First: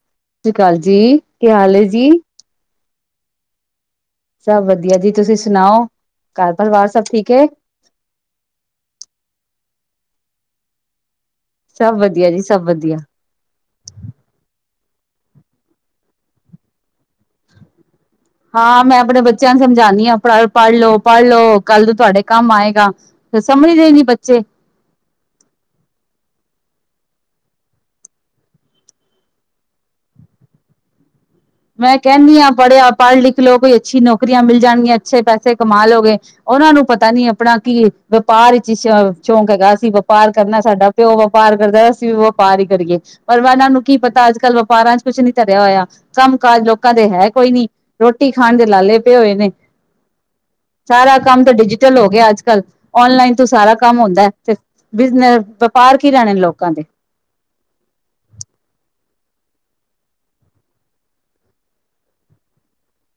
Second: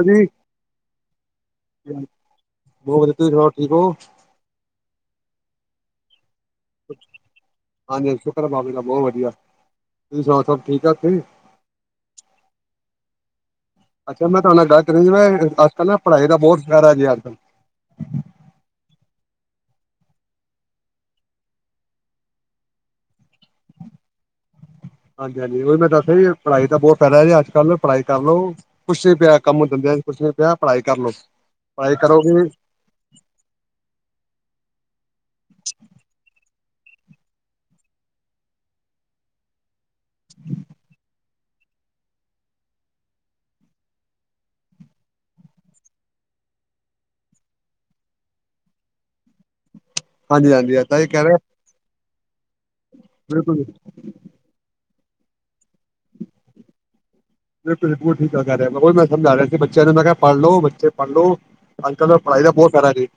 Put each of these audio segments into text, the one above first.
ਹਾਂਜੀ ਸ਼੍ਰੀ ਅਕਾਲ ਜੀ ਕੀ ਹਾਲ ਏ ਜੀ ਬਹੁਤ ਵਧੀਆ ਤੁਸੀਂ ਸੁਣਾਓ ਠੀਕ ਹੋ ਸਭ ਵਧੀਆ ਜੀ ਤੁਸੀਂ ਸੁਣਾਓ ਘਰ ਪਰਿਵਾਰ ਸਭ ਹਾਂਜੀ ਠੀਕ ਹੈ? ਹਾਂਜੀ ਸ਼ੁਕਰ ਬਾਬੇ ਦਾ ਬਹੁਤ ਵਧੀਆ ਤੁਸੀਂ ਸਣਾਓ ਸਭ ਠੀਕ ਠਾਕ ਏ ਸਭ ਵਧੀਆ ਜੀ ਸਭ ਵਧੀਆ ਅੱਛਾ ਮੈਂ ਤੁਹਾਡੇ ਨਾਲ ਗੱਲ ਅੱਜ ਕੱਲ ਨਾ ਪੜ੍ਹਾਈ ਦਾ ਬਹੁਤ ਫੈਦਾ ਜੇ ਅੱਜ ਕੱਲ੍ਹ ਹਾਂ ਮੈਂ ਆਪਣੇੇ ਬ ਬੱਚਿਆਂ ਨੂੰ ਸਮਝਾਉਂਦੀ ਹਾਂ ਪੜ੍ਹ ਪੜ੍ਹ ਲਓ ਪੜ੍ਹ ਲਓ ਕੱਲ ਨੂੰ ਤੁਹਾਡੇ ਕੰਮ ਆਏਗਾ ਤੇ ਸਮਝਦੇ ਈ ਨੀ ਬੱਚੇ ਹਾਂਜੀ ਹਾਂਜੀ ਉਹੀ ਮੈਂ ਦੱਸਿਆ ਜੀ ਪੜ੍ਹਾਈ ਤਾਂ ਬਹੁਤ ਫੈਦਾ ਹੈ ਅੱਜ ਕੱਲ ਪੜ੍ਹਾਈ ਕਰ ਲਉ ਕੁੱਛ ਨ ਪਿਆ ਕੰਮ ਦੰਦਿਆਂ ਕੁਛ ਨੀ ਪਿਆ ਪੜ੍ਹਾਈ ਕਰ ਲੋ ਮੈਂ ਕਹਿੰਦੀ ਹਾਂ ਪੜ੍ਹਿਆ ਪੜ੍ਹ ਲਿਖ ਲੋ ਕੋਈ ਅੱਛੀ ਨੌਕਰੀਆਂ ਮਿਲ ਜਾਣਗੀਆਂ ਅੱਛੇ ਪੈਸੇ ਕਮਾ ਲਓਗੇ ਉਹਨਾਂ ਨੂੰ ਪਤਾ ਨੀ ਆਪਣਾ ਕੀ ਵਪਾਰ ਚ ਸ਼ ਸ਼ੌਕ ਹੈਗਾ ਅਸੀਂ ਵਪਾਰ ਕਰਨਾ ਸਾਡਾ ਪਿਓ ਵਪਾਰ ਕਰਦੈ ਅਸੀਂ ਵੀ ਵਪਾਰ ਹੀ ਕਰੀਏ ਪਰ ਉਹਨਾਂ ਨੂੰ ਕੀ ਪਤਾ ਅੱਜ ਕੱਲ੍ਹ ਵਪਾਰਾਂ ਚ ਕੁਛ ਨੀ ਧਰਿਆ ਹੋਇਆ ਕੰਮ ਕਾਜ ਲੋਕਾਂ ਤੇ ਹੈ ਕੋਈ ਨੀ ਰੋਟੀ ਖਾਣ ਦੇ ਲਾਲੇ ਪਏ ਹੋਏ ਨੇ ਹਾਂਜੀ ਹਾਂਜੀ ਏਦਾਂ ਹੀ ਸਾਰਾ ਕਹਿ ਰਿਹਾ ਕੰਮ ਤਾਂ ਡਿਜੀਟਲ ਹੋ ਅੱ ਕੱਲ ਔਨਲਾਈਨ ਤੋਂ ਬਿਲਕੁਲ ਸਾਰਾ ਕੰਮ ਹੁੰਦੈ ਤੇ ਬਿਨ ਵਪਾਰ ਕੀ ਰਹਿਣੇ ਨੇ ਲੋਕਾਂ ਦੇ ਬਿਲਕੁਲ ਬਿਲਕੁਲ ਠੀਕ ਕਹਿ ਰਿਹਾ ਜੇ ਮੈਂ ਸਮਝਾ ਰਿਹਾ ਸੀ ਬੱਚਿਆਂ ਨੂੰ ਮੈਂ ਕਿਹਾ ਪੜ੍ਹ ਲੋ ਬੱਚੇ ਪੜ੍ਹ ਲੋ ਅੱਜ ਕੱਲ੍ਹ ਪੜ੍ਹਾਈ ਦਾ ਬਹੁਤ ਫੈਦਾ ਜੇ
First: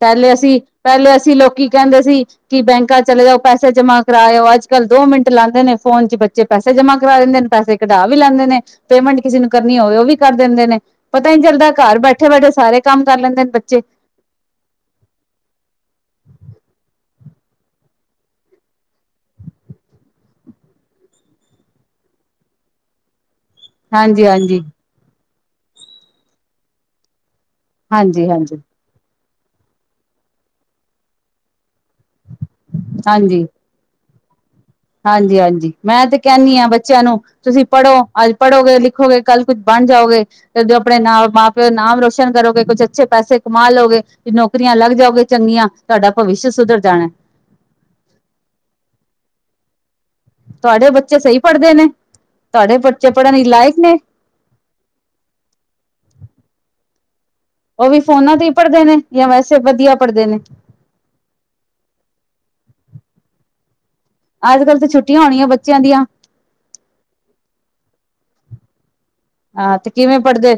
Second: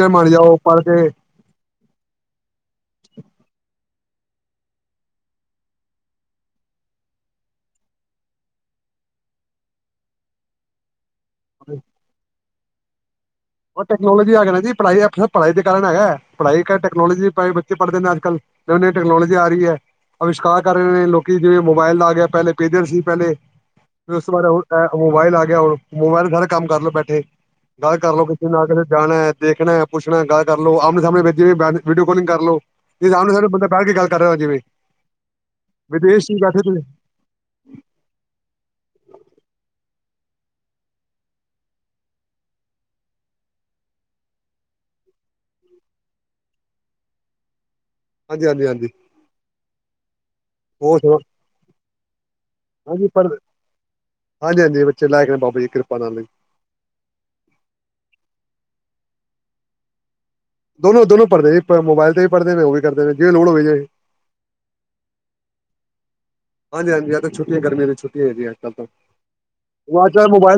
ਪਹਿਲੇ ਅਸੀਂ ਪਹਿਲੇ ਅਸੀਂ ਲੋਕੀ ਕਹਿੰਦੇ ਸੀ ਕਿ ਬੈਂਕਾਂ ਚ ਚਲੇ ਜਾਓ ਪੈਸੇ ਜਮਾ ਕਰਾਇਓ ਅੱਜ ਕੱਲ੍ਹ ਦੋ ਮਿੰਟ ਲਾਂਦੇ ਨੇ ਫੋਨ ਚ ਬੱਚੇ ਪੈਸੇ ਜਮਾ ਕਰਾ ਦਿੰਦੇ ਨੇ ਪੈਸੇ ਕਢਾ ਵੀ ਲੈਂਦੇ ਨੇ ਪੇਮੈਂਟ ਕਿਸੇ ਨੂੰ ਕਰਨੀ ਹੋਵੇ ਉਹ ਵੀ ਕਰ ਦਿੰਦੇ ਨੇ ਪਤਾ ਨੀ ਚੱਲਦਾ ਘਰ ਬੈਠੇ ਬੈਠੇ ਸਾਰੇ ਕੰਮ ਕਰ ਲੈਂਦੇ ਨੇ ਬੱਚੇ ਉਹ ਟੈਕਨੋਲੋਜੀ ਆਗੀ ਨਾ ਜੀ ਪੜ੍ਹਾਈ ਦੇ ਕਾਰਨ ਹੈਗਾ ਹੈ ਪੜ੍ਹਾਈ ਟੈਕਨੋਲੋਜੀ ਬੱਚੇ ਪੜ੍ਹਦੇ ਨੇ ਅੱਜ ਕੱਲ ਨੀ ਨੀਂ ਟੈਕਨੋਲੋਜੀ ਆ ਰਹੀ ਹੈ ਅਵਿਸ਼ਕਾਰ ਕਰ ਰਹੇ ਨੇ ਲੋਕੀ ਜਿਵੇਂ ਮੋਬਾਇਲ ਆ ਗਿਆ ਪਹਿਲੇ ਪੇਜਰ ਸੀ ਪਹਿਲੇ ਫਿਰ ਉਸ ਹਾਂਜੀ ਤੋਂ ਬਾਅਦ ਹੁਨ ਹਾਂਜੀ ਐ ਮੋਬਾਈਲ ਆ ਕੇ ਐ ਹੁਣ ਮੋਬਾਇਲ ਸਾਰੇ ਕੰਮ ਕਰਲੋ ਬੈਠੇ। ਗੱਲ ਕਰ ਲਓ। ਹਾਂਜੀ ਹਾਂਜੀ ਨਾ ਕੀਤੇ ਜਾਣਾ ਐ। ਦੇਖਣਾ ਐ, ਪੁੱਛਣਾ ਐ, ਗੱਲ ਕਰ ਲਓ, ਆਮਣੇ ਸਾਹਮਣੇ ਜਿਵੇਂ ਵੀਡੀ ਕਾਲਿੰਗ ਕਰ ਲੋ, ਜਿਵੇਂ ਆਮਨੇ ਸਾਹਮਣੇ ਬੰਦਾ ਬਹਿ ਕੇ ਗੱਲ ਕਰੋ ਜਿਵੇਂ ਹਾਂਜੀ-ਹਾਂਜੀ, ਮੈਂ ਤੇ ਵਿਦੇਸ਼ ਚ ਕਹਿੰਨੀ ਬੈਠੇ ਆਂ ਤੁਸੀਂ ਬੱਚਿਆਂ ਨੂੰ, ਤੁਸੀਂ ਪੜ੍ਹੋ, ਅੱਜ ਪੜੋਗੇ ਲਿਖੋਗੇ ਕੱਲ ਕੁੱਝ ਬਣ ਜਾਓਗੇ। ਕਦੇ ਆਪਣੇ ਮਾਂ, ਮਾਂ-ਪਿਓ ਦਾ ਨਾਮ ਰੋਸ਼ਨ ਕਰੋਗੇ, ਕੁਛ ਅੱਛੇ ਪੈਸੇ ਕਮਾ ਲਓਗੇ, ਨੌਕਰੀਆਂ ਲੱਗ ਜਾਓਗੇ ਚੰਗੀਆਂ, ਤੁਹਾਡਾ ਭਵਿਸ਼ ਸੁਧਰ ਜਾਣਾ ਐ। ਹਾਂਜੀ, ਹਾਂਜੀ, ਹਾਂਜੀ। ਤੁਹਾਡੇ ਹੋਰ ਬੱਚੇ ਸੁਣਾਓ ਸਹੀ ਪੜ੍ਹਦੇ ਨੇ, ਤੁਹਾਡੇ ਹਾਂਜੀ ਬੱਚੇ ਪਰ ਪੜ੍ਹਨ ਚ ਲਾਇਕ ਨੇ? ਹਾਂਜੀ ਹਾਂਜੀ ਬੱਚੇ ਲਾਇਕ ਨੇ ਬਾਬਾ ਜੀ ਕਿਰਪਾ ਨਾਲ ਉਹ ਵੀ ਫੋਨਾਂ ਤੇ ਹੀ ਪੜ੍ਹਦੇ ਨੇ ਜਾਂ ਵੈਸੇ ਵਧੀਆ ਪੜ੍ਹਦੇ ਨੇ? ਦੋਨੋ, ਦੋਨੋ ਪੜਦੇ ਜੀ, [unintelligible] ਮੋਬਾਇਲ ਤੇ ਵੀ ਪੜ੍ਹਦੇ ਨੇ, ਉਹ ਵੀ ਕਰਦੇ, ਜੇ ਲੋੜ ਹੋਵੇ ਜੇ ਅੱਜ ਕੱਲ੍ਹ ਤੇ ਛੁੱਟੀਆਂ ਹੋਣੀਆਂ ਬੱਚਿਆਂ ਦੀਆਂ? ਹਾਂਜੀ-ਹਾਂਜੀ, ਅੱਜ ਤਾਂ ਛੁੱਟੀਆਂ ਗਰਮੀਆਂ ਦੀ ਛੁੱਟੀਆਂ ਹੈ ਜੀ ਅੱਜ ਕੱਲ ਤੋਂ। ਹਾਂ ਤੇ ਕਿਵੇਂ ਪੜ੍ਹਦੇ,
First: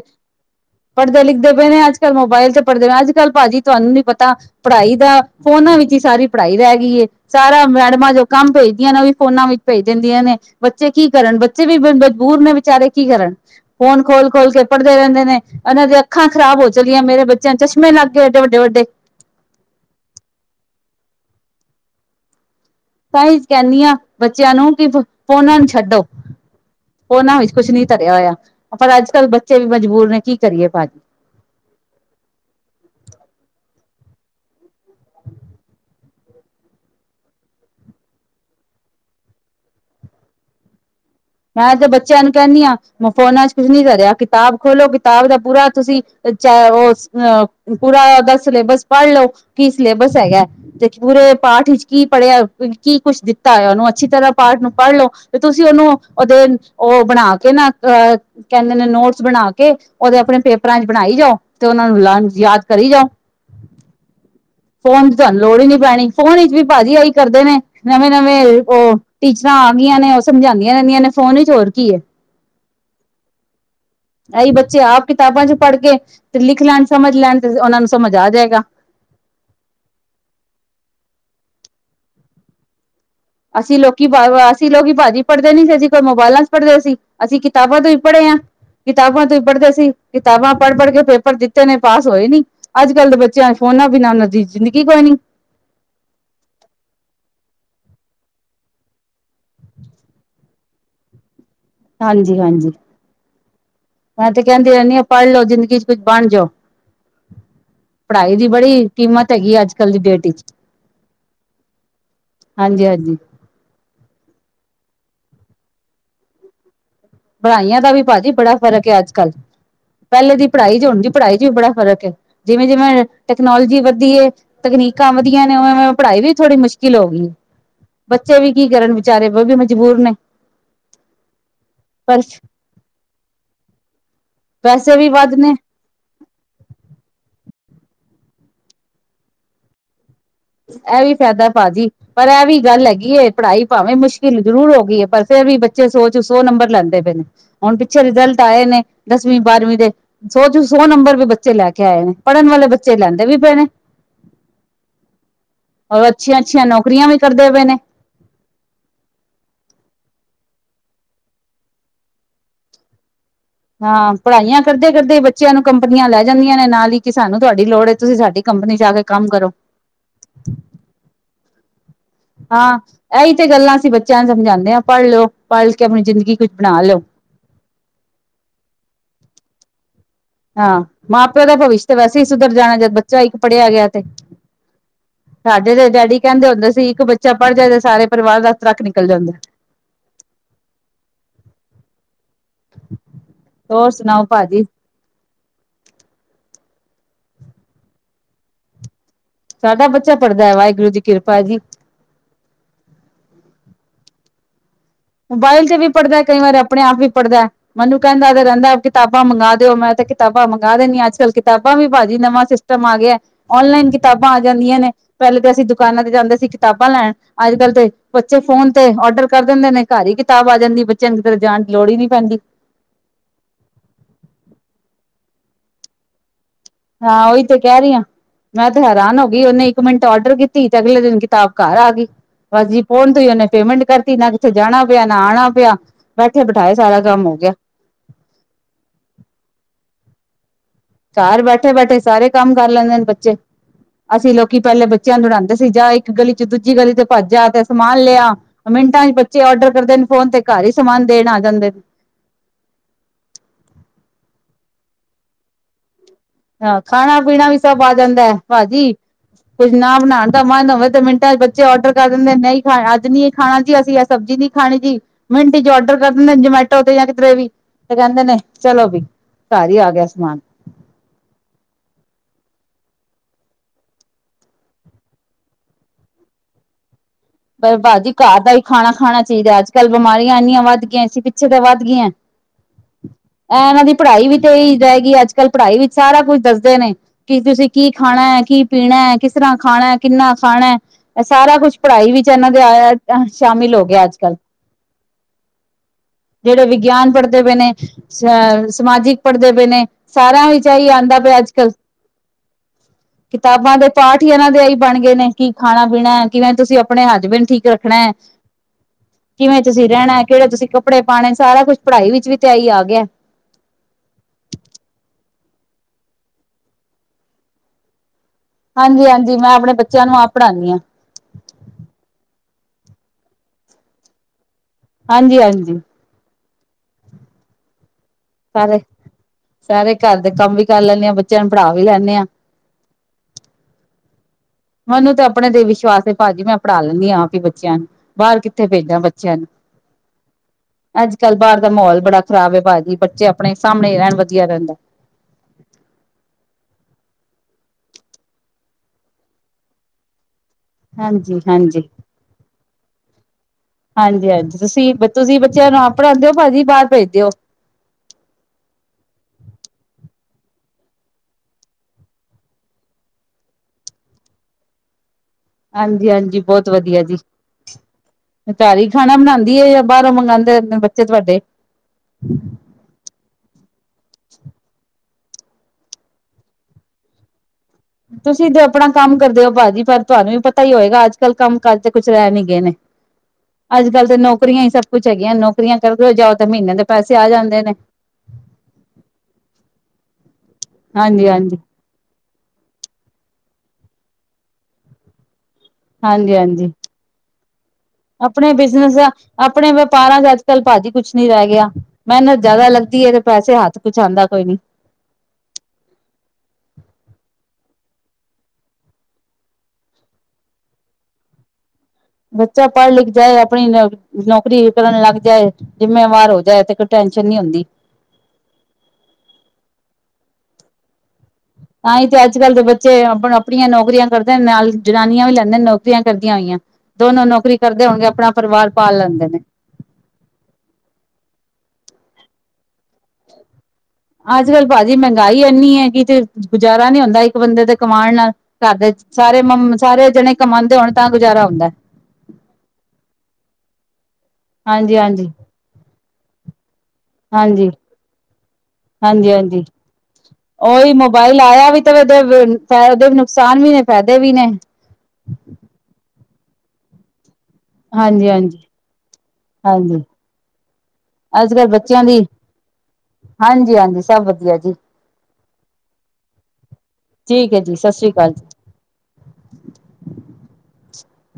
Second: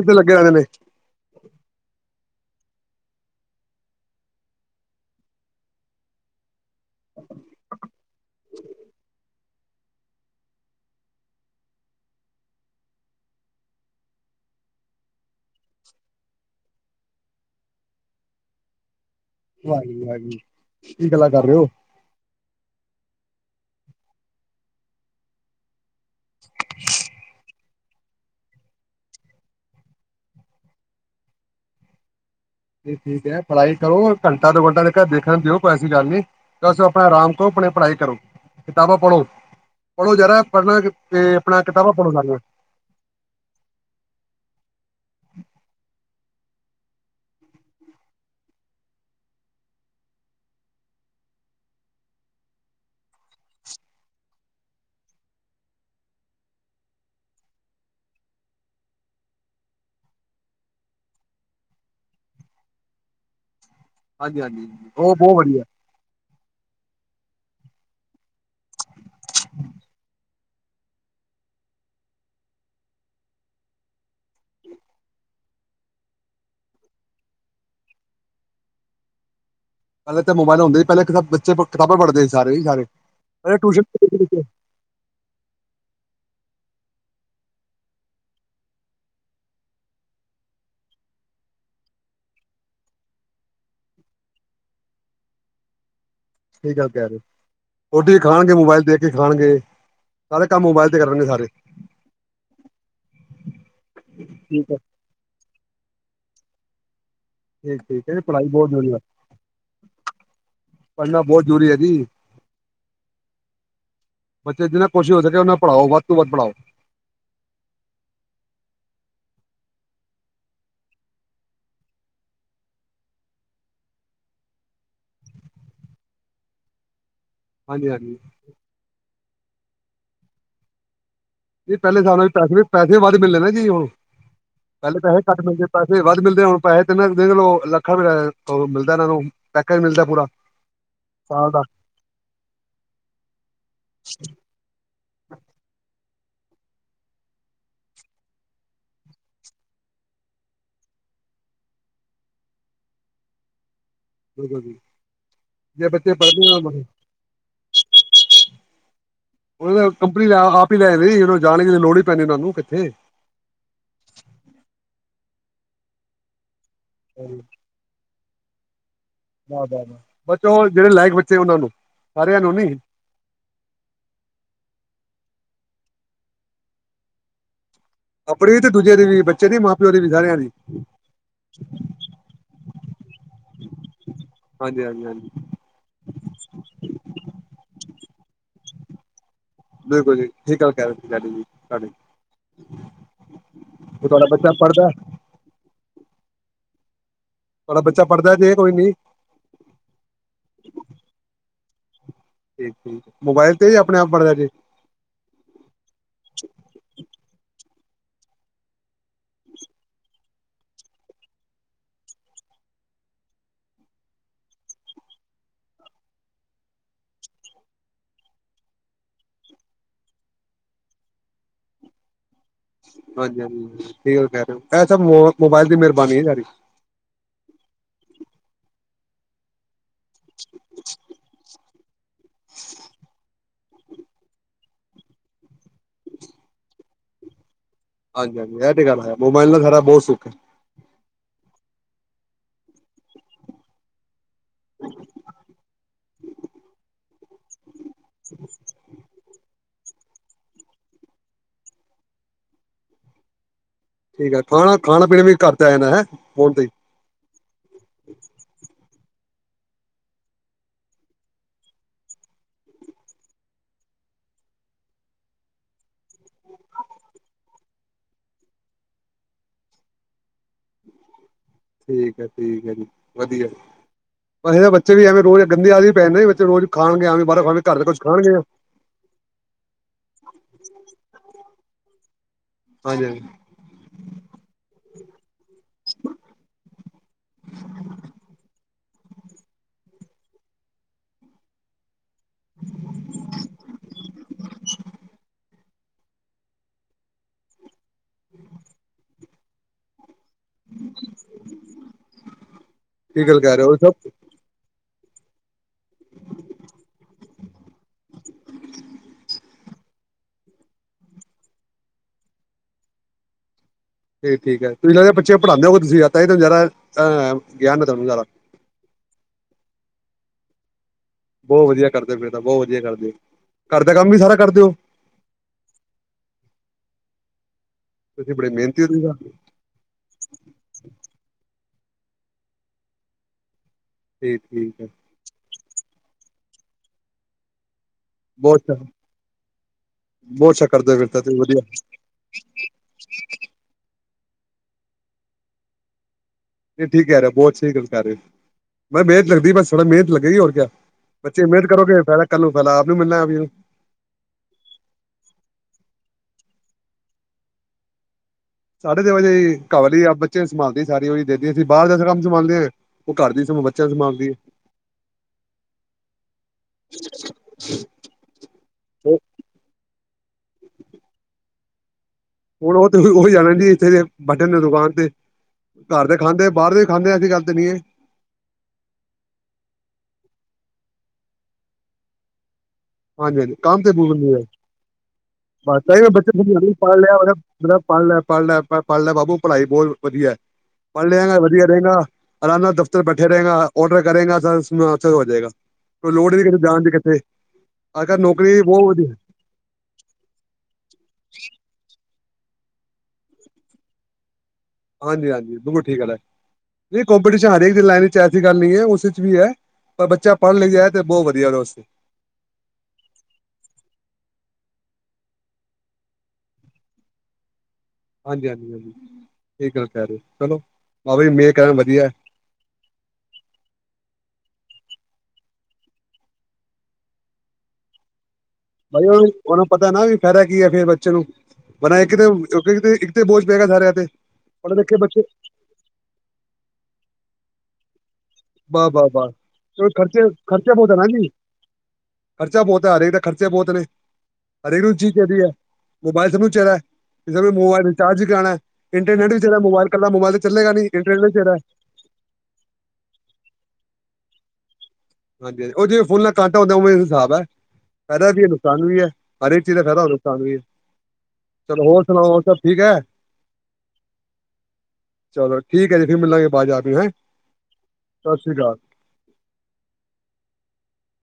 ਪੜ੍ਹਦੇ ਲਿਖਦੇ ਪਏ ਨੇ, ਅੱਜ ਕੱਲ੍ਹ ਮੋਬਾਇਲ ਚ ਪੜ੍ਹਦੇ ਪ ਅੱਜ ਕੱਲ ਭਾਜੀ ਤੁਹਾਨੂੰ ਨੀ ਪਤਾ, ਪੜ੍ਹਾਈ ਦਾ ਫੋਨਾਂ ਵਿੱਚ ਹੀ ਸਾਰੀ ਪੜ੍ਹਾਈ ਰਹਿ ਗੀ ਏ, ਸਾਰਾ ਮੈਡਮਾਂ ਜੋ ਕੰਮ ਭੇਜਦੀਆਂ ਨੇ ਉਹ ਵੀ ਫੋਨਾਂ ਵਿੱਚ ਭੇਜ ਦਿੰਦੀਆਂ ਨੇ, ਬੱਚੇ ਕੀ ਕਰਨ? ਬੱਚੇ ਵੀ ਮਜਬੂਰ ਨੇ ਵਿਚਾਰੇ ਕੀ ਕਰਨ। ਫੋਨ ਖੋਲ ਖੋਲ ਕੇ ਪੜ੍ਹਦੇ ਰਹਿੰਦੇ ਨੇ, ਇਹਨਾਂ ਦੀਆਂ ਅੱਖਾਂ ਖਰਾਬ ਹੋ ਚੱਲੀਆਂ ਮੇਰੇ ਬੱਚਿਆਂ ਚਸ਼ਮੇ ਲੱਗ ਗਏ ਐਡੇ ਵੱਡੇ-ਵੱਡੇ। ਵਾਹਿਗੁਰੂ-ਵਾਹਿਗੁਰੂ, ਕੀ ਗੱਲਾਂ ਕਰ ਰਹੇ ਹੋ? ਤਾਂਹੀ ਕਹਿੰਨੀ ਆਂ ਬੱਚਿਆਂ ਨੂੰ ਕਿ ਫੋਨਾਂ ਨੂੰ ਛੱਡੋ। ਉਹਨਾਂ ਵਿੱਚ ਕੁਛ ਨੀ ਧਰਿਆ ਹੋਇਆ, ਪਰ ਅੱਜ ਕੱਲ੍ਹ ਬੱਚੇ ਵੀ ਮਜਬੂਰ ਨੇ ਕੀ ਕਰੀਏ ਭਾਜੀ। ਇਹ ਠੀਕ ਹੈ ਪੜ੍ਹਾਈ ਕਰੋ ਘੰਟਾ ਦੋ ਘੰਟਾ ਦੇ ਦੇਖਣ ਨੂੰ ਦਿਓ, ਕੋਈ ਐਸੀ ਗੱਲ ਨਹੀਂ ਬਸ ਆਪਣਾ ਆਰਾਮ ਕਰੋ, ਆਪਣੀ ਪੜ੍ਹਾਈ ਕਰੋ, ਕਿਤਾਬਾਂ ਪੜ੍ਹੋ, ਪੜ੍ਹੋ ਜ਼ਰਾ ਪੜ੍ਹਨਾ ਤੇ ਆਪਣਾ ਮੈਂ ਤੇ ਕਿਤਾਬਾਂ ਪੜ੍ਹੋ ਬੱਚਿਆਂ ਨੂੰ ਸਾਰੀਆਂ। ਕਹਿੰਨੀ ਆਂ ਮੈਂ ਫੋਨਾਂ ਚ ਕੁਛ ਨੀ ਧਰਿਆ ਕਿਤਾਬ ਖੋਲੋ, ਕਿਤਾਬ ਦਾ ਪੂਰਾ ਤੁਸੀਂ ਚਾਹੇ ਉਹ ਅਹ ਪੂਰਾ ਉਹਦਾ ਸਿਲੇਬਸ ਪੜ੍ਹ ਲਓ ਕੀ ਸਿਲੇਬਸ ਹੈਗਾ? ਤੇ ਪੂਰੇ ਪਾਠ ਵਿੱਚ ਕੀ ਪੜ੍ਹਿਆ ਕੀ ਕੁਛ ਦਿੱਤਾ ਹੋਇਆ, ਉਹਨੂੰ ਅੱਛੀ ਤਰ੍ਹਾਂ ਪਾਠ ਨੂੰ ਪੜ੍ਹ ਲਓ ਤੇ ਤੁਸੀਂ ਉਹਨੂੰ ਉਹਦੇ ਉਹ ਬਣਾ ਕੇ ਨਾ ਅਹ ਕਹਿੰਦੇ ਨੇ, ਨੋਟਸ ਬਣਾ ਕੇ ਉਹਦੇ ਆਪਣੇ ਪੇਪਰਾਂ ਚ ਬਣਾਈ ਜਾਓ ਤੇ ਉਹਨਾ ਨੂੰ ਯਾਦ ਕਰੀ ਜਾਓ। ਹਾਂਜੀ-ਹਾਂਜੀ, ਫੋਨ ਉਹ ਚ ਬਹੁਤ ਤੁਹਾਨੂੰ ਲੋੜ ਵਧੀਆ, ਹੀ ਨੀ ਪੈਣੀ ਫੋਨ ਵਿਚ ਵੀ ਭਾਜੀ ਏਹੀ ਕਰਦੇ ਨੇ, ਨਵੇਂ ਨਵੇਂ ਉਹ ਟੀਚਰਾਂ ਆ ਗਈਆਂ ਨੇ, ਉਹ ਸਮਝਾਦੀਆਂ [unintelligible] ਨੇ ਫੋਨ ਚ ਹੋਰ ਕੀ ਐ। ਏਹੀ ਬੱਚੇ ਆਪ ਕਿਤਾਬਾਂ ਚ ਪੜ੍ਹ ਕੇ ਤੇ ਲਿਖ ਲੈਨ, ਸਮਝ ਲੈਨ ਤੇ ਉਹਨਾਂ ਨੂੰ ਸਮਝ ਆ ਜਾਏਗਾ। ਪਹਿਲੇ ਤੇ ਮੋਬਾਇਲ ਹੁੰਦੇ ਸੀ ਪਹਿਲੇ ਸਭ ਬੱਚੇ ਕਿਤਾਬਾਂ ਪੜ੍ਹਦੇ ਸੀ ਸਾਰੇ ਸਾਰੇ ਅਰੇ ਅਸੀਂ ਟਿਊਸ਼ਨ ਲੋਕੀ, ਸਹੀ [unintelligible] ਅਸੀਂ ਲੋਕੀ ਭਾਜੀ ਪੜ੍ਹਦੇ ਨੀ ਸੀ, ਅਸੀਂ ਕੋਈ ਮੋਬਾਇਲਾਂ ਚ ਪੜ੍ਹਦੇ ਸੀ। ਅਸੀਂ ਕਿਤਾਬਾਂ ਤੋਂ ਹੀ ਪੜ੍ਹੇ ਆਂ, ਕਿਤਾਬਾਂ ਤੋਂ ਹੀ ਪੜ੍ਹਦੇ ਸੀ, ਕਿਤਾਬਾਂ ਪੜ੍ਹ ਪੜ੍ਹ ਕੇ ਪੇਪਰ ਦਿੱਤੇ ਨੇ, ਪਾਸ ਹੋਏ ਨੀ ਅੱਜ ਕੱਲ ਦੇ ਬੱਚਿਆਂ ਫੋਨਾਂ ਬਿਨਾ ਉਹਨਾਂ ਦੀ ਜ਼ਿੰਦਗੀ ਕੋਈ ਨੀ। ਠੀਕ ਗੱਲ ਕਹਿ ਰਹੇ ਹੋ, ਰੋਟੀ ਵੀ ਖਾਣਗੇ ਮੋਬਾਇਲ ਦੇਖ ਕੇ ਖਾਣਗੇ, ਸਾਰੇ ਕੰਮ ਮੋਬਾਇਲ ਤੇ ਕਰਨਗੇ ਸਾਰੇ। ਹਾਂਜੀ ਹਾਂਜੀ ਮੈਂ ਤੇ ਕਹਿੰਦੀ ਠੀਕ ਹੈ, ਰਹਿੰਦੀ ਹਾਂ ਪੜ੍ਹ ਲਓ ਜ਼ਿੰਦਗੀ ਚ ਕੁੱਝ ਬਣ ਜੋ ਠੀਕ-ਠੀਕ ਹੈ, ਪੜ੍ਹਾਈ ਦੀ ਬਹੁਤ ਬੜੀ ਜ਼ਰੂਰੀ ਹੈ, ਕੀਮਤ ਹੈਗੀ ਅੱਜ ਕੱਲ੍ਹ ਦੀ ਡੇਟ ਚ ਪੜ੍ਹਨਾ ਬਹੁਤ ਜ਼ਰੂਰੀ ਹੈ ਜੀ। ਹਾਂਜੀ ਹਾਂਜੀ ਖੁਸ਼ੀ ਹੋ ਕਿ ਨਾ ਪੜ੍ਹਾਓ ਵਧ ਤੋਂ ਵਧ ਪੜਾਓ ਪੜ੍ਹਾਈਆਂ ਦਾ ਵੀ ਭਾਜੀ ਬੜਾ ਫਰਕ ਹੈ ਅੱਜ ਕੱਲ੍ਹ ਪਹਿਲੇ ਦੀ ਪੜ੍ਹਾਈ ਚ ਹੁਣ ਦੀ ਪੜ੍ਹਾਈ ਚ ਵੀ ਬੜਾ ਫ਼ਰਕ ਹੈ ਜਿਵੇਂ ਜਿਵੇਂ ਟੈਕਨੋਲੋਜੀ ਵਧੀ ਤਕਨੀਕਾਂ ਵਧੀਆ ਨੇ ਉਵੇਂ ਪੜ੍ਹਾਈ ਵੀ ਥੋੜੀ ਮੁਸ਼ਕਿਲ ਹੋ ਗਈ ਹਾਂਜੀ ਹਾਂਜੀ ਬੱਚੇ ਵੀ ਕੀ ਕਰਨ ਵਿਚਾਰੇ ਉਹ ਵੀ ਮਜਬੂਰ ਨੇ ਪਹਿਲੇ ਸਾਲ ਪਰ ਪੈ ਪੈੇ ਵੱਧ ਮਿਲਦੇ ਨੇ ਨਾ ਜੀ ਹੁਣ ਪਹਿਲੇ ਵੀ ਪੈਸੇ ਵੱਧ ਘੱਟ ਨੇ ਮਿਲਦੇ ਪੈਸੇ ਵੱਧ ਮਿਲਦੇ ਹੁਣ ਪੈਸੇ ਤਿੰਨ ਅੱਖਾ ਵੀ ਮਿਲਦਾ ਇਹਨਾਂ ਨੂੰ ਪੈਕੇਜ ਮਿਲਦਾ ਪੂਰਾ ਇਹ ਵੀ ਫਾਇਦਾ ਸਾਲ ਦਾ ਭਾਜੀ ਪਰ ਇਹ ਵੀ ਗੱਲ ਹੈਗੀ ਪੜ੍ਹਾਈ ਭਾਵੇਂ ਮੁਸ਼ਕਿਲ ਜ਼ਰੂਰ ਹੋ ਗਈ ਹੈ ਪਰ ਫੇਰ ਵੀ ਬੱਚੇ ਸੋਚ ਸੌ ਨੰਬਰ ਲੈਂਦੇ ਪਏ ਨੇ ਹੁਣ ਪਿੱਛੇ ਰਿਜ਼ਲਟ ਆਏ ਨੇ ਦਸਵੀਂ ਬਾਰਵੀਂ ਦੇ ਸੋ ਚ ਸੌ ਨੰਬਰ ਵੀ ਬੱਚੇ ਲੈ ਕੇ ਆਏ ਨੇ ਪੜ੍ਹਨ ਵਾਲੇ ਬੱਚੇ ਲੈਂਦੇ ਵੀ ਪਏ ਨੇ ਹੂੰ ਹੂੰ ਔਰ ਅੱਛੀਆਂ ਅੱਛੀਆਂ ਨੌਕਰੀਆਂ ਵੀ ਕਰਦੇ ਪਏ ਨੇ ਉਹ ਕੰਪਨੀ ਲੈ ਆਪ ਹੀ ਲੈ ਦੇ ਜਦੋਂ ਜਾਣਗੇ ਲੋੜ ਹੀ ਪੈਂਦੀ ਉਹ ਨੂੰ ਕਿੱਥੇ ਹਾਂ ਪੜ੍ਹਾਈਆਂ ਕਰਦੇ ਕਰਦੇ ਬੱਚਿਆਂ ਨੂੰ ਕੰਪਨੀਆਂ ਲੈ ਜਾਂਦੀਆਂ ਨੇ ਨਾਲ ਹੀ ਕਿ ਸਾਨੂੰ ਤੁਹਾਡੀ ਲੋੜ ਹੈ ਤੁਸੀਂ ਸਾਡੀ ਕੰਪਨੀ ਜਾ ਕੇ ਕੰਮ ਕਰੋ ਵਾਹ ਵਾਹ ਵਾਹ ਬੱਚ ਉਹ ਜਿਹੜੇ ਲਾਇਕ ਬੱਚੇ ਉਹਨਾਂ ਨੂੰ ਸਾਰਿਆਂ ਨੂੰ ਨੀ ਹਾਂ ਇਹੀ ਤੇ ਗੱਲਾਂ ਅਸੀਂ ਬੱਚਿਆਂ ਨੂੰ ਸਮਝਾਂਦੇ ਹਾਂ ਪੜ੍ਹ ਲਿਓ ਪੜ ਕੇ ਆਪਣੀ ਜ਼ਿੰਦਗੀ ਕੁਛ ਬਣਾ ਲਓ ਆਪਣੇ ਵੀ ਤੇ ਦੂਜੇ ਦੇ ਵੀ ਬੱਚੇ ਨੀ ਮਾਂ ਪਿਓ ਦੀ ਵੀ ਸਾਰਿਆਂ ਦੀ ਹਾਂ ਮਾਂ ਪਿਓ ਦਾ ਭਵਿਸ਼ ਤੇ ਵੈਸੇ ਹੀ ਸੁਧਰ ਜਾਣਾ ਬੱਚਾ ਇੱਕ ਪੜ੍ਹਿਆ ਗਿਆ ਤੇ ਹਾਂਜੀ ਹਾਂਜੀ ਹਾਂਜੀ ਸਾਡੇ ਤੇ ਡੈਡੀ ਕਹਿੰਦੇ ਹੁੰਦੇ ਸੀ ਇੱਕ ਬੱਚਾ ਪੜ੍ਹ ਜਾ ਤੇ ਸਾਰੇ ਪਰਿਵਾਰ ਦਾ ਟਰੱਕ ਨਿਕਲ ਜਾਂਦਾ ਬਿਲਕੁਲ ਜੀ ਠੀਕ ਗੱਲ ਕਹਿ ਰਹੇ ਸੀ ਜੀ ਡੈਡੀ ਜੀ ਤੁਹਾਡੇ ਹੋਰ ਜਦੋ ਸੁਣਾਓ ਤੁਙਾ ਬੱਚਾ ਭਾਜੀ ਪੜ੍ਹਦਾ ਤੁਹਾਡਾ ਬੱਚਾ ਪੜ੍ਹਦਾ ਜੇ ਕੋਈ ਨੀ ਸਾਡਾ ਬੱਚਾ ਪੜ੍ਹਦਾ ਹੈ ਵਾਹਿਗੁਰੂ ਦੀ ਕਿਰਪਾ ਜੀ ਠੀਕ ਠੀਕ ਮੋਬਾਇਲ ਤੇ ਹੀ ਆਪ ਆਪਣੇ ਆਪ ਪੜਦਾ ਜੀ ਮੋਬਾਇਲ ਤੇ ਵੀ ਪੜ੍ਹਦਾ ਕਈ ਵਾਰੀ ਆਪਣੇ ਆਪ ਵੀ ਪੜ੍ਹਦਾ ਮੈਨੂੰ ਕਹਿੰਦਾ ਤੇ ਰਹਿੰਦਾ ਕਿਤਾਬਾਂ ਮੰਗਵਾ ਦਿਓ ਮੈਂ ਤੇ ਕਿਤਾਬਾਂ ਮੰਗ ਦੇਂਦੀ ਹਾਂ ਅੱਜ ਕੱਲ ਕਿਤਾਬਾਂ ਵੀ ਭਾਜੀ ਨਵਾਂ ਸਿਸਟਮ ਆ ਗਿਆ ਔਨਲਾਈਨ ਕਿਤਾਬਾਂ ਆ ਜਾਂਦੀਆਂ ਨੇ ਪਹਿਲੇ ਤਾਂ ਅਸੀਂ ਦੁਕਾਨਾਂ ਤੇ ਜਾਂਦੇ ਸੀ ਕਿਤਾਬਾਂ ਲੈਣ ਅੱਜ ਕੱਲ ਤੇ ਬੱਚੇ ਫੋਨ ਤੇ ਔਡਰ ਕਰ ਦਿੰਦੇ ਨੇ ਘਰ ਹੀ ਕਿਤਾਬ ਆ ਜਾਂਦੀ ਬੱਚਿਆਂ ਨੂੰ ਕਿ ਜਾਣ ਲੋੜੀ ਨੀ ਪੈਂਦੀ ਹਾਂਜੀ ਹਾਂਜੀ ਠੀਕ ਕਹਿ ਰਹੇ ਵੈਸੇ ਮੋਬਾਇਲ ਦੀ ਮਹਿਰਬਾਨੀ ਸਾਰੀ ਹਾਂ ਉਹੀ ਤੇ ਕਹਿ ਰਹੀ ਹਾਂ ਮੈਂ ਤੇ ਹੈਰਾਨ ਹੋ ਗਈ ਉਹਨੇ ਮਿੰਟ ਔਡਰ ਕੀਤੀ ਤੇ ਅਗਲੇ ਦਿਨ ਕਿਤਾਬ ਘਰ ਆ ਗਈ। ਭਾਜੀ ਫੋਨ ਤੇ ਹੀ ਉਹਨੇ ਪੇਮੈਂਟ ਕਰਤੀ ਨਾ ਕਿੱਥੇ ਜਾਣਾ ਪਿਆ ਨਾ ਆਣਾ ਪਿਆ ਬੈਠੇ ਬਿਠਾਏ ਸਾਰਾ ਕੰਮ ਹੋ ਗਿਆ ਹਾਂਜੀ-ਹਾਂਜੀ ਇਹ ਤੇ ਗੱਲ ਹੈ, ਮੋਬਾਈਲ ਨਾਲ ਖਰਾ ਬਹੁਤ ਸੁੱਖ ਹੈ। ਘਰ ਬੈਠੇ-ਬੈਠੇ ਸਾਰੇ ਕੰਮ ਕਰ ਲੈਂਦੇ ਨੇ ਬੱਚੇ, ਅਸੀਂ ਲੋਕੀ ਪਹਿਲੇ ਬੱਚਿਆਂ ਨੂੰ ਦੜਾਉਂਦੇ ਸੀ, ਜਾਂ ਇੱਕ ਗਲੀ ਚ ਦੂਜੀ ਗਲੀ ਤੇ ਭੱਜਾ ਤੇ, ਸਮਾਨ ਲਿਆ, ਮਿੰਟਾਂ ਚ ਬੱਚੇ ਔਡਰ ਕਰਦੇ ਨੇ ਫੋਨ ਤੇ ਘਰ ਹੀ ਸਮਾਨ ਦੇਣ ਆ ਜਾਂਦੇ। ਠੀਕ ਹੈ, ਖਾਣਾ ਖਾਣਾ ਪੀਣਾ ਵੀ ਕਰਤਾ ਆ ਜਾਣਾ ਹੈ। ਫੋਨ ਤੇ ਹੀ। ਹਾਂ ਖਾਣਾ ਪੀਣਾ ਵੀ ਸਭ ਆ ਜਾਂਦਾ ਹੈ, ਭਾਜੀ। ਕੁੱਝ ਨਾ ਬਣਾਉਣ ਦਾ ਮਨ ਹੋਵੇ, ਤੇ ਮਿੰਟਾਂ ਚ ਬੱਚੇ ਔਡਰ ਕਰ ਦਿੰਦੇ ਨਹੀਂ ਖਾ ਅੱਜ ਨੀ ਖਾਣਾ ਜੀ ਅਸੀਂ ਇਹ ਸਬਜ਼ੀ ਨੀ ਖਾਣੀ ਜੀ ਮਿੰਟ ਚ ਔਡਰ ਕਰ ਦਿੰਦੇ ਜਮੈਟੋ ਤੇ ਜਾਂ ਕਿਧਰੇ ਵੀ ਤੇ ਕਹਿੰਦੇ ਨੇ ਚਲੋ ਵੀ ਘਰ ਹੀ ਆ ਗਿਆ ਸਮਾਨ। ਠੀਕ ਹੈ ਠੀਕ ਹੈ, ਜੀ ਵਧੀਆ ਜੀ ਬੈਸੈ ਇਹਦਾ ਬੱਚੇ ਵੀ ਐਵੇਂ ਰੋਜ਼ ਗੰਦੀ ਆਦਤ ਵੀ ਪੈਦੀ ਬੱਚੇ ਰੋਜ਼ ਖਾ ਕੇ ਆਣ ਦੀ, ਪਰ ਭਾਜੀ ਘਰ ਦਾ ਵੀ ਖਾਣਾ ਖਾਣਾ ਚਾਹੀਦਾ ਅੱਜ ਕੱਲ ਬਿਮਾਰੀਆਂ ਇੰਨੀਆਂ ਵੱਧ ਗਈਆਂ ਸੀ, ਕਿ ਅੱਛੇ ਤਾਂ ਵੱਧ ਕੀ ਐ। ਹਾਂਜੀ ਹਾਂਜੀ ਐ ਇਹਨਾਂ ਦੀ ਪੜ੍ਹਾਈ ਵੀ ਤੇ ਈ ਜਾਏਗੀ ਅੱਜ ਕੱਲ੍ਹ ਪੜ੍ਹਾਈ ਵਿੱਚ ਸਾਰਾ ਕੁੱਛ ਦੱਸਦੇ ਨੇ ਕਿ ਤੁਸੀਂ ਕੀ ਖਾਣਾ ਹੈ, ਕੀ ਪੀਣਾ ਕਿਸ ਤਰ੍ਹਾਂ ਖਾਣਾ ਕਿੰਨਾ ਖਾਣਾ ਇਹ ਸਾਰਾ ਕੁਛ ਪੜ੍ਹਾਈ ਵਿੱ ਐਨਾ ਦੇ ਆਇਆ ਅ ਸ਼ਾਮਿਲ ਹੋ ਗਿਆ ਅੱਜ-ਕੱਲ, ਜਿਹੜੇ ਵਿਗਿਆਨ ਪੜ੍ਹਦੇ ਪਏ ਨੇ, ਸ ਸਮਾਜਿਕ, ਪੜਦੇ ਪਏ ਨੇ, ਸਾਰਿਆਂ ਵਿੱਚ ਐਈ ਆਦਾ ਪਿਆ ਅੱਜ ਕੱਲ, ਠੀਕ ਗੱਲ ਕਹਿ ਰਹੇ ਹੋ ਕਿਤਾਬਾਂ ਦੇ ਸਭ ਪਾਠ ਹੀ ਇਹਨਾਂ ਐਈ, ਬਣ ਗਏ ਨੇ, ਕੀ ਖਾਣਾ ਪੀਣਾ ਕਿਵੇਂ ਤੁਸੀਂ ਆਪਣੇ ਹਸਬੈਂਡ ਠੀਕ ਰੱਖਣਾ ਹੈ, ਕਿਵੇਂ ਤੁਸੀਂ ਰਹਿਣਾ ਕਿਹੜੇ ਤੁਸੀਂ ਕੱਪੜੇ ਪਾਉਣੇ ਸਾਰਾ ਕੁਛ ਪੜ੍ਹਾਈ ਵਿੱਚ ਵੀ ਤੇ ਐਈ ਆ ਗਿਆ। ਠੀਕ ਠੀਕ ਹੈ, ਤੁਸੀਂ ਲੱਗਦੇ ਬੱਚੇ ਪੜ੍ਹਾਉਂਦੇ ਹੋਗੇ, ਤੁਸੀਂ ਤਾਂਹੀ ਤਾ ਇਹ ਤੁਹਾਨੂੰ ਜ਼ਿਆਦਾ ਅ ਗਿਆਨ ਹੈ ਤੁਹਾਨੂੰ ਜ਼ਿਆਦਾ ਹਾਂਜੀ-ਹਾਂਜੀ, ਮੈਂ ਆਪਣੇ ਬੱਚਿਆਂ ਨੂੰ ਆਪ ਪੜ੍ਹਾਨੀ ਆ, ਬਹੁਤ ਵਧੀਆ ਕਰਦੇ ਹੋ ਫਿਰ ਤਾਂ ਬਹੁਤ ਵਧੀਆ ਕਰਦੇ ਔ ਘਰ ਦਾ ਕੰਮ ਵੀ ਸਾਰਾ ਕਰਦੇ ਔ। ਹਾਂਜੀ-ਹਾਂਜੀ, ਤੁਸੀਂ ਬੜੇ ਮਿਹਨਤੀ ਹੋ ਤੁਸੀਂ ਤਾਂ ਸਾਰੇ-ਸਾਰੇ ਘਰ ਦੇ ਕੰਮ ਵੀ ਕਰ ਲੈਨੇ ਆ ਬੱਚਿਆਂ ਨੂੰ ਪੜਾ ਵੀ ਲੈਂਨੇ ਆ। ਠੀਕ ਠੀਕ ਹੈ ਮੈਨੂੰ ਤੇ ਆਪਣੇ ਤੇ ਵਿਸ਼ਵਾਸ ਤੇ ਭਾਜੀ ਮੈਂ ਪੜ੍ਹਾ ਲੈਂਨੀ ਹਾਂ ਵੀ ਬੱਚਿਆਂ ਨੂੰ ਬਾਹਰ ਕਿੱਥੇ ਬਹੁਤ ਭੇਜਾਂ ਬੱਚਿਆਂ ਨੂੰ ਬਹੁਤ ਅੱਛਾ ਕਰਦਾ ਅੱਜ ਫਿਰਦਾ ਤੇ ਕੱਲ੍ਹ ਬਾਹਰ ਵਧੀਆ ਦਾ ਮਾਹੌਲ ਬੜਾ ਖ਼ਰਾਬ ਹੈ, ਭਾਜੀ ਬੱਚੇ ਆਪਣੇ ਸਾਹਮਣੇ ਰਹਿਣ ਬ ਵਧੀਆ ਰਹਿੰਦਾ। ਇਹ ਠੀਕ ਕਹਿ ਰਹੇ ਔ ਬਹੁਤ ਸਹੀ ਗੱਲ ਕਰ ਰਹੇ, ਮੈਂ ਮਿਹਨਤ ਲਗਦੀ ਬਸ ਥੋੜਾ ਮਿਹਨਤ ਲੱਗੇਗੀ ਔਰ, ਫੈਲਾ ਆਪ ਨੂੰ ਮਿਲਣਾ ਆਪ ਨੂੰ ਹਾਂਜੀ-ਹਾਂਜੀ-ਹਾਂਜੀ-ਹਾਂਜੀ, ਤੁਸੀਂ ਤੁਸੀਂ ਬੱਚਿਆਂ ਨੂੰ ਆਪ ਪੜ੍ਹਾਉਂਦੇ ਹੋ। ਭਾਜੀ ਬਾਹਰ ਭੇਜ ਦਿਓ। ਸਾਢੇ ਤੇ ਵਜੇ ਘਰ ਬੱਚਿਆਂ ਸੰਭਾਲਦੀ ਸਾਰੀ ਉਹੀ ਦੇਦੀ ਅਸੀਂ ਬਾਹਰ ਦਾ ਅਸੀਂ ਕੰਮ ਸੰਭਾਲਦੇ ਐ ਉਹ ਘਰ ਦੀ ਬੱਚਿਆਂ ਨੂੰ ਸੰਭਾਲਦੀ ਹੈ। ਹਾਂਜੀ-ਹਾਂਜੀ, ਬਹੁਤ ਵਧੀਆ ਜੀ ਘਰ ਹੀ ਖਾਣਾ ਉਹ ਬਣਾਉਂਦੀ ਆ ਜਾਂ ਬਾਹਰੋਂ ਮੰ ਖਾਦੇ ਐ ਬੱਚੇ ਤੁਹਾਡੇ, ਹੁਣ ਉਹ ਤੇ ਉਹੀ ਜਾਣਾ ਜੀ ਇੱਥੇ ਦੇ ਬੈਠੇ ਨੇ ਦੁਕਾਨ ਤੇ ਘਰ ਦੇ ਖਾਂਦੇ ਬਾਹਰ ਦੇ ਖਾਂਦੇ ਐਸੀ ਗੱਲ ਤਾਂ ਨਹੀਂ ਹੈ। ਤੁਸੀਂ ਤੇ ਆਪਣਾ ਕੰਮ ਕਰਦੇ ਹੋ ਭਾਜੀ ਪਰ ਤੁਹਾਨੂੰ ਵੀ ਪਤਾ ਹੀ ਹੋਏਗਾ ਅੱਜ ਕੱਲ ਕੰਮ ਕਾਜ ਤੇ ਕੁਛ ਰਹਿ ਨੀ ਗਏ ਨੇ ਹਾਂਜੀ ਹਾਂਜੀ ਕੰਮ ਅੱਜ ਤੇ ਬੋਤ ਕੱਲ੍ਹ ਮੰਦੀ ਏ, ਨੌਕਰੀਆਂ ਹੀ ਸਭ ਕੁੱਛ ਹੈਗੀਆਂ ਨੌਕਰੀਆਂ ਕਰਦੇ ਹੋ ਜਾਓ ਤਾਂ ਬੱਚੇ ਮਹੀਨੇ ਦੇ ਪੜ੍ਹ ਪੈਸੇ ਲਿਆ ਆ ਜਾਂਦੇ ਨੇ ਮਲਬ ਪੜ੍ਹ ਲੈ ਪੜ੍ਹ ਲੈ ਪੜ੍ਹ ਲੈ ਬਾਬੂ ਪੜ੍ਹਾਈ ਬਹੁਤ ਵਧੀਆ ਪੜ੍ਹ ਹਾਂਜੀ ਲਿਆਂਗਾ ਹਾਂਜੀ ਵਧੀਆ ਰਹੇਗਾ। ਫਾਲਾਨ ਦਫ਼ਤਰ ਚ ਬੈਠਾ ਰਹੇਗਾ ਔਡਰ ਕਰੇਗਾ ਸਰ ਉਸ ਔਰ ਹੋ ਜਾਏਗਾ ਕੋਈ ਲੋੜ ਹਾਂਜੀ ਵੀ ਕਿਤੇ ਹਾਂਜੀ ਜਾਣ ਦੀ ਕਿਥੇ ਆਪਣੇ ਬਿਜਨਸ ਆਪਣੇ ਵਪਾਰਾਂ ਚ ਅੱਜ ਕੱਲ੍ਹ ਭਾਜੀ ਕੁਛ ਨੀ ਰਹਿ ਗਿਆ। ਮੈਨੂੰ ਜਿਆਦਾ ਲੱਗਦੀ ਤੇ ਪੈਸੇ ਹੱਥ ਕੁਛ ਆਂਦਾ ਕੋਈ ਨੀ ਹਾਂਜੀ ਹਾਂਜੀ ਬਿਲਕੁਲ ਠੀਕ ਗੱਲ ਹੈ ਨਹੀਂ ਕੋਂਪੀਟੀਸ਼ਨ ਹਰੇਕ ਦੀ ਲਾਈਨ ਵਿੱਚ ਐਸੀ ਗੱਲ ਨਹੀਂ ਹੈ ਉਸ ਵਿੱਚ ਵੀ ਹੈ ਪਰ ਬੱਚਾ ਪੜ੍ਹ ਲਿਆ ਤੇ ਬਹੁਤ ਵਧੀਆ ਉਹਦੇ ਵਾਸਤੇ ਬੱਚਾ ਪੜ੍ਹ ਲਿਖ ਜਾਏ ਆਪਣੀ ਨੌਕਰੀ ਕਰਨ ਲੱਗ ਜਾਏ ਜਿੰਮੇਵਾਰ ਹੋ ਜਾਏ ਤੇ ਕੋਈ ਟੈਨਸ਼ਨ ਨਹੀਂ ਹੁੰਦੀ। ਹਾਂਜੀ ਹਾਂਜੀ ਹਾਂਜੀ ਇਹ ਗੱਲ ਕਹਿ ਰਹੇ ਚਲੋ ਬਾਬਾ ਜੀ ਮੇਰ ਕਰਨ ਤਾਂ ਹੀ ਵਧੀਆ ਤੇ ਅੱਜ ਕੱਲ੍ਹ ਦੇ ਬੱਚੇ ਆਪ ਆਪਣੀਆਂ ਨੌਕਰੀਆਂ ਕਰਦੇ ਨਾਲ ਜਨਾਨੀਆਂ ਵੀ ਲੈਂਦੇ ਨੇ ਨੌਕਰੀਆਂ ਕਰਦੀਆਂ ਹੋਈਆਂ ਦੋਨੋ ਨੌਕਰੀ ਕਰਦੇ ਹੋਣਗੇ ਆਪਣਾ ਪਰਿਵਾਰ ਪਾਲ ਬਾਈ ਲੈਂਦੇ ਉਹ ਨੇ। ਉਹਨੂੰ ਪਤਾ ਨਾ ਵੀ ਫਾਇਦਾ ਕੀ ਆ ਫੇਰ ਬੱਚੇ ਨੂੰ ਮਨਾ ਕਿਤੇ ਇੱਕ ਤੇ ਬੋਝ ਪਏਗਾ ਸਾਰਿਆਂ ਤੇ ਅੱਜ ਕੱਲ ਪੜ੍ਹੇ ਭਾਜੀ ਲਿਖੇ ਬੱਚੇ ਮਹਿੰਗਾਈ ਐੰਨੀ ਹੈ ਕਿ ਤੇ ਗੁਜ਼ਾਰਾ ਨੀ ਹੁੰਦਾ ਇੱਕ ਬੰਦੇ ਦੇ ਕਮਾਣ ਨਾਲ ਘਰ ਬਸ ਦੇ ਬਸ ਸਾਰੇ ਮ ਸਾਰੇ ਖਰਚੇ ਜਣੇ ਖਰਚਾ ਕਮਾਉਂਦੇ ਬਹੁਤ ਹੋਣ ਹੈ ਨਾ ਤਾਂ ਜੀ ਗੁਜ਼ਾਰਾ ਹੁੰਦਾ ਖਰਚਾ ਬਹੁਤ ਹੈ ਹਰੇਕ ਦਾ ਖਰਚੇ ਬਹੁਤ ਨੇ ਹਰੇਕ ਨੂੰ ਹਾਂਜੀ ਚੀਜ਼ ਦੇ ਹਾਂਜੀ ਤੀ ਮੋਬਾਇਲ ਸਭ ਚਾਹੀਦਾ ਏ ਹਾਂਜੀ ਮੋਬਾਇਲ ਰਿਚਾਰਜ ਕਰਉਣਾ ਹਾਂਜੀ ਇੰਟਰਨੈਟ ਵੀ ਚ ਹਾਂਜੀ ਮੋਬਾਇਲ ਇਕੱਲਾ ਮੋਬਾਇਲ ਤੇ ਚੱਲੇਗਾ ਨੀ ਉਹੀ ਇੰਟਰਨੈਟ ਵੀ ਮੋਬਾਇਲ ਚਲਣਾ ਏ। ਆਇਆ ਤੇ ਉਹਦੇ ਉਹਦੇ ਨੁਕਸਾਨ ਵੀ ਨੇ ਫਾਇਦੇ ਵੀ ਨੇ ਹਾਂਜੀ ਹਾਂਜੀ ਉਹ ਜਿਵੇਂ ਫੁੱਲਾਂ ਕੱਟ ਹੁੰਦਾ ਉਵੇਂ ਹਿਸਾਬ ਹੈ ਹਾਂਜੀ ਫਾਇਦਾ ਵੀ ਹੈ ਹਾਂਜੀ ਨੁਕਸਾਨ ਵੀ ਹੈ ਹਰੇਕ ਚੀਜ਼ ਦਾ ਫਾਇਦਾ ਹਾਂਜੀ ਹੋ ਨੁਕਸਾਨ ਵੀ ਹੈ ਅੱਜ ਕੱਲ੍ਹ ਚਲੋ ਬੱਚਿਆਂ ਹੋਰ ਦੀ ਸੁਣਾਓ ਹੋਰ ਸਭ ਠੀਕ ਹੈ ਹਾਂਜੀ ਹਾਂਜੀ ਸਭ ਵਧੀਆ ਜੀ ਚਲੋ ਠੀਕ ਹੈ ਜੀ ਫਿਰ ਮਿਲਾਂਗੇ ਬਾ ਸ਼ਾਮੀ ਹੈਂ ਠੀਕ ਹੈ ਜੀ ਸਤਿ ਜੀ ਸ੍ਰੀ ਅਕਾਲ।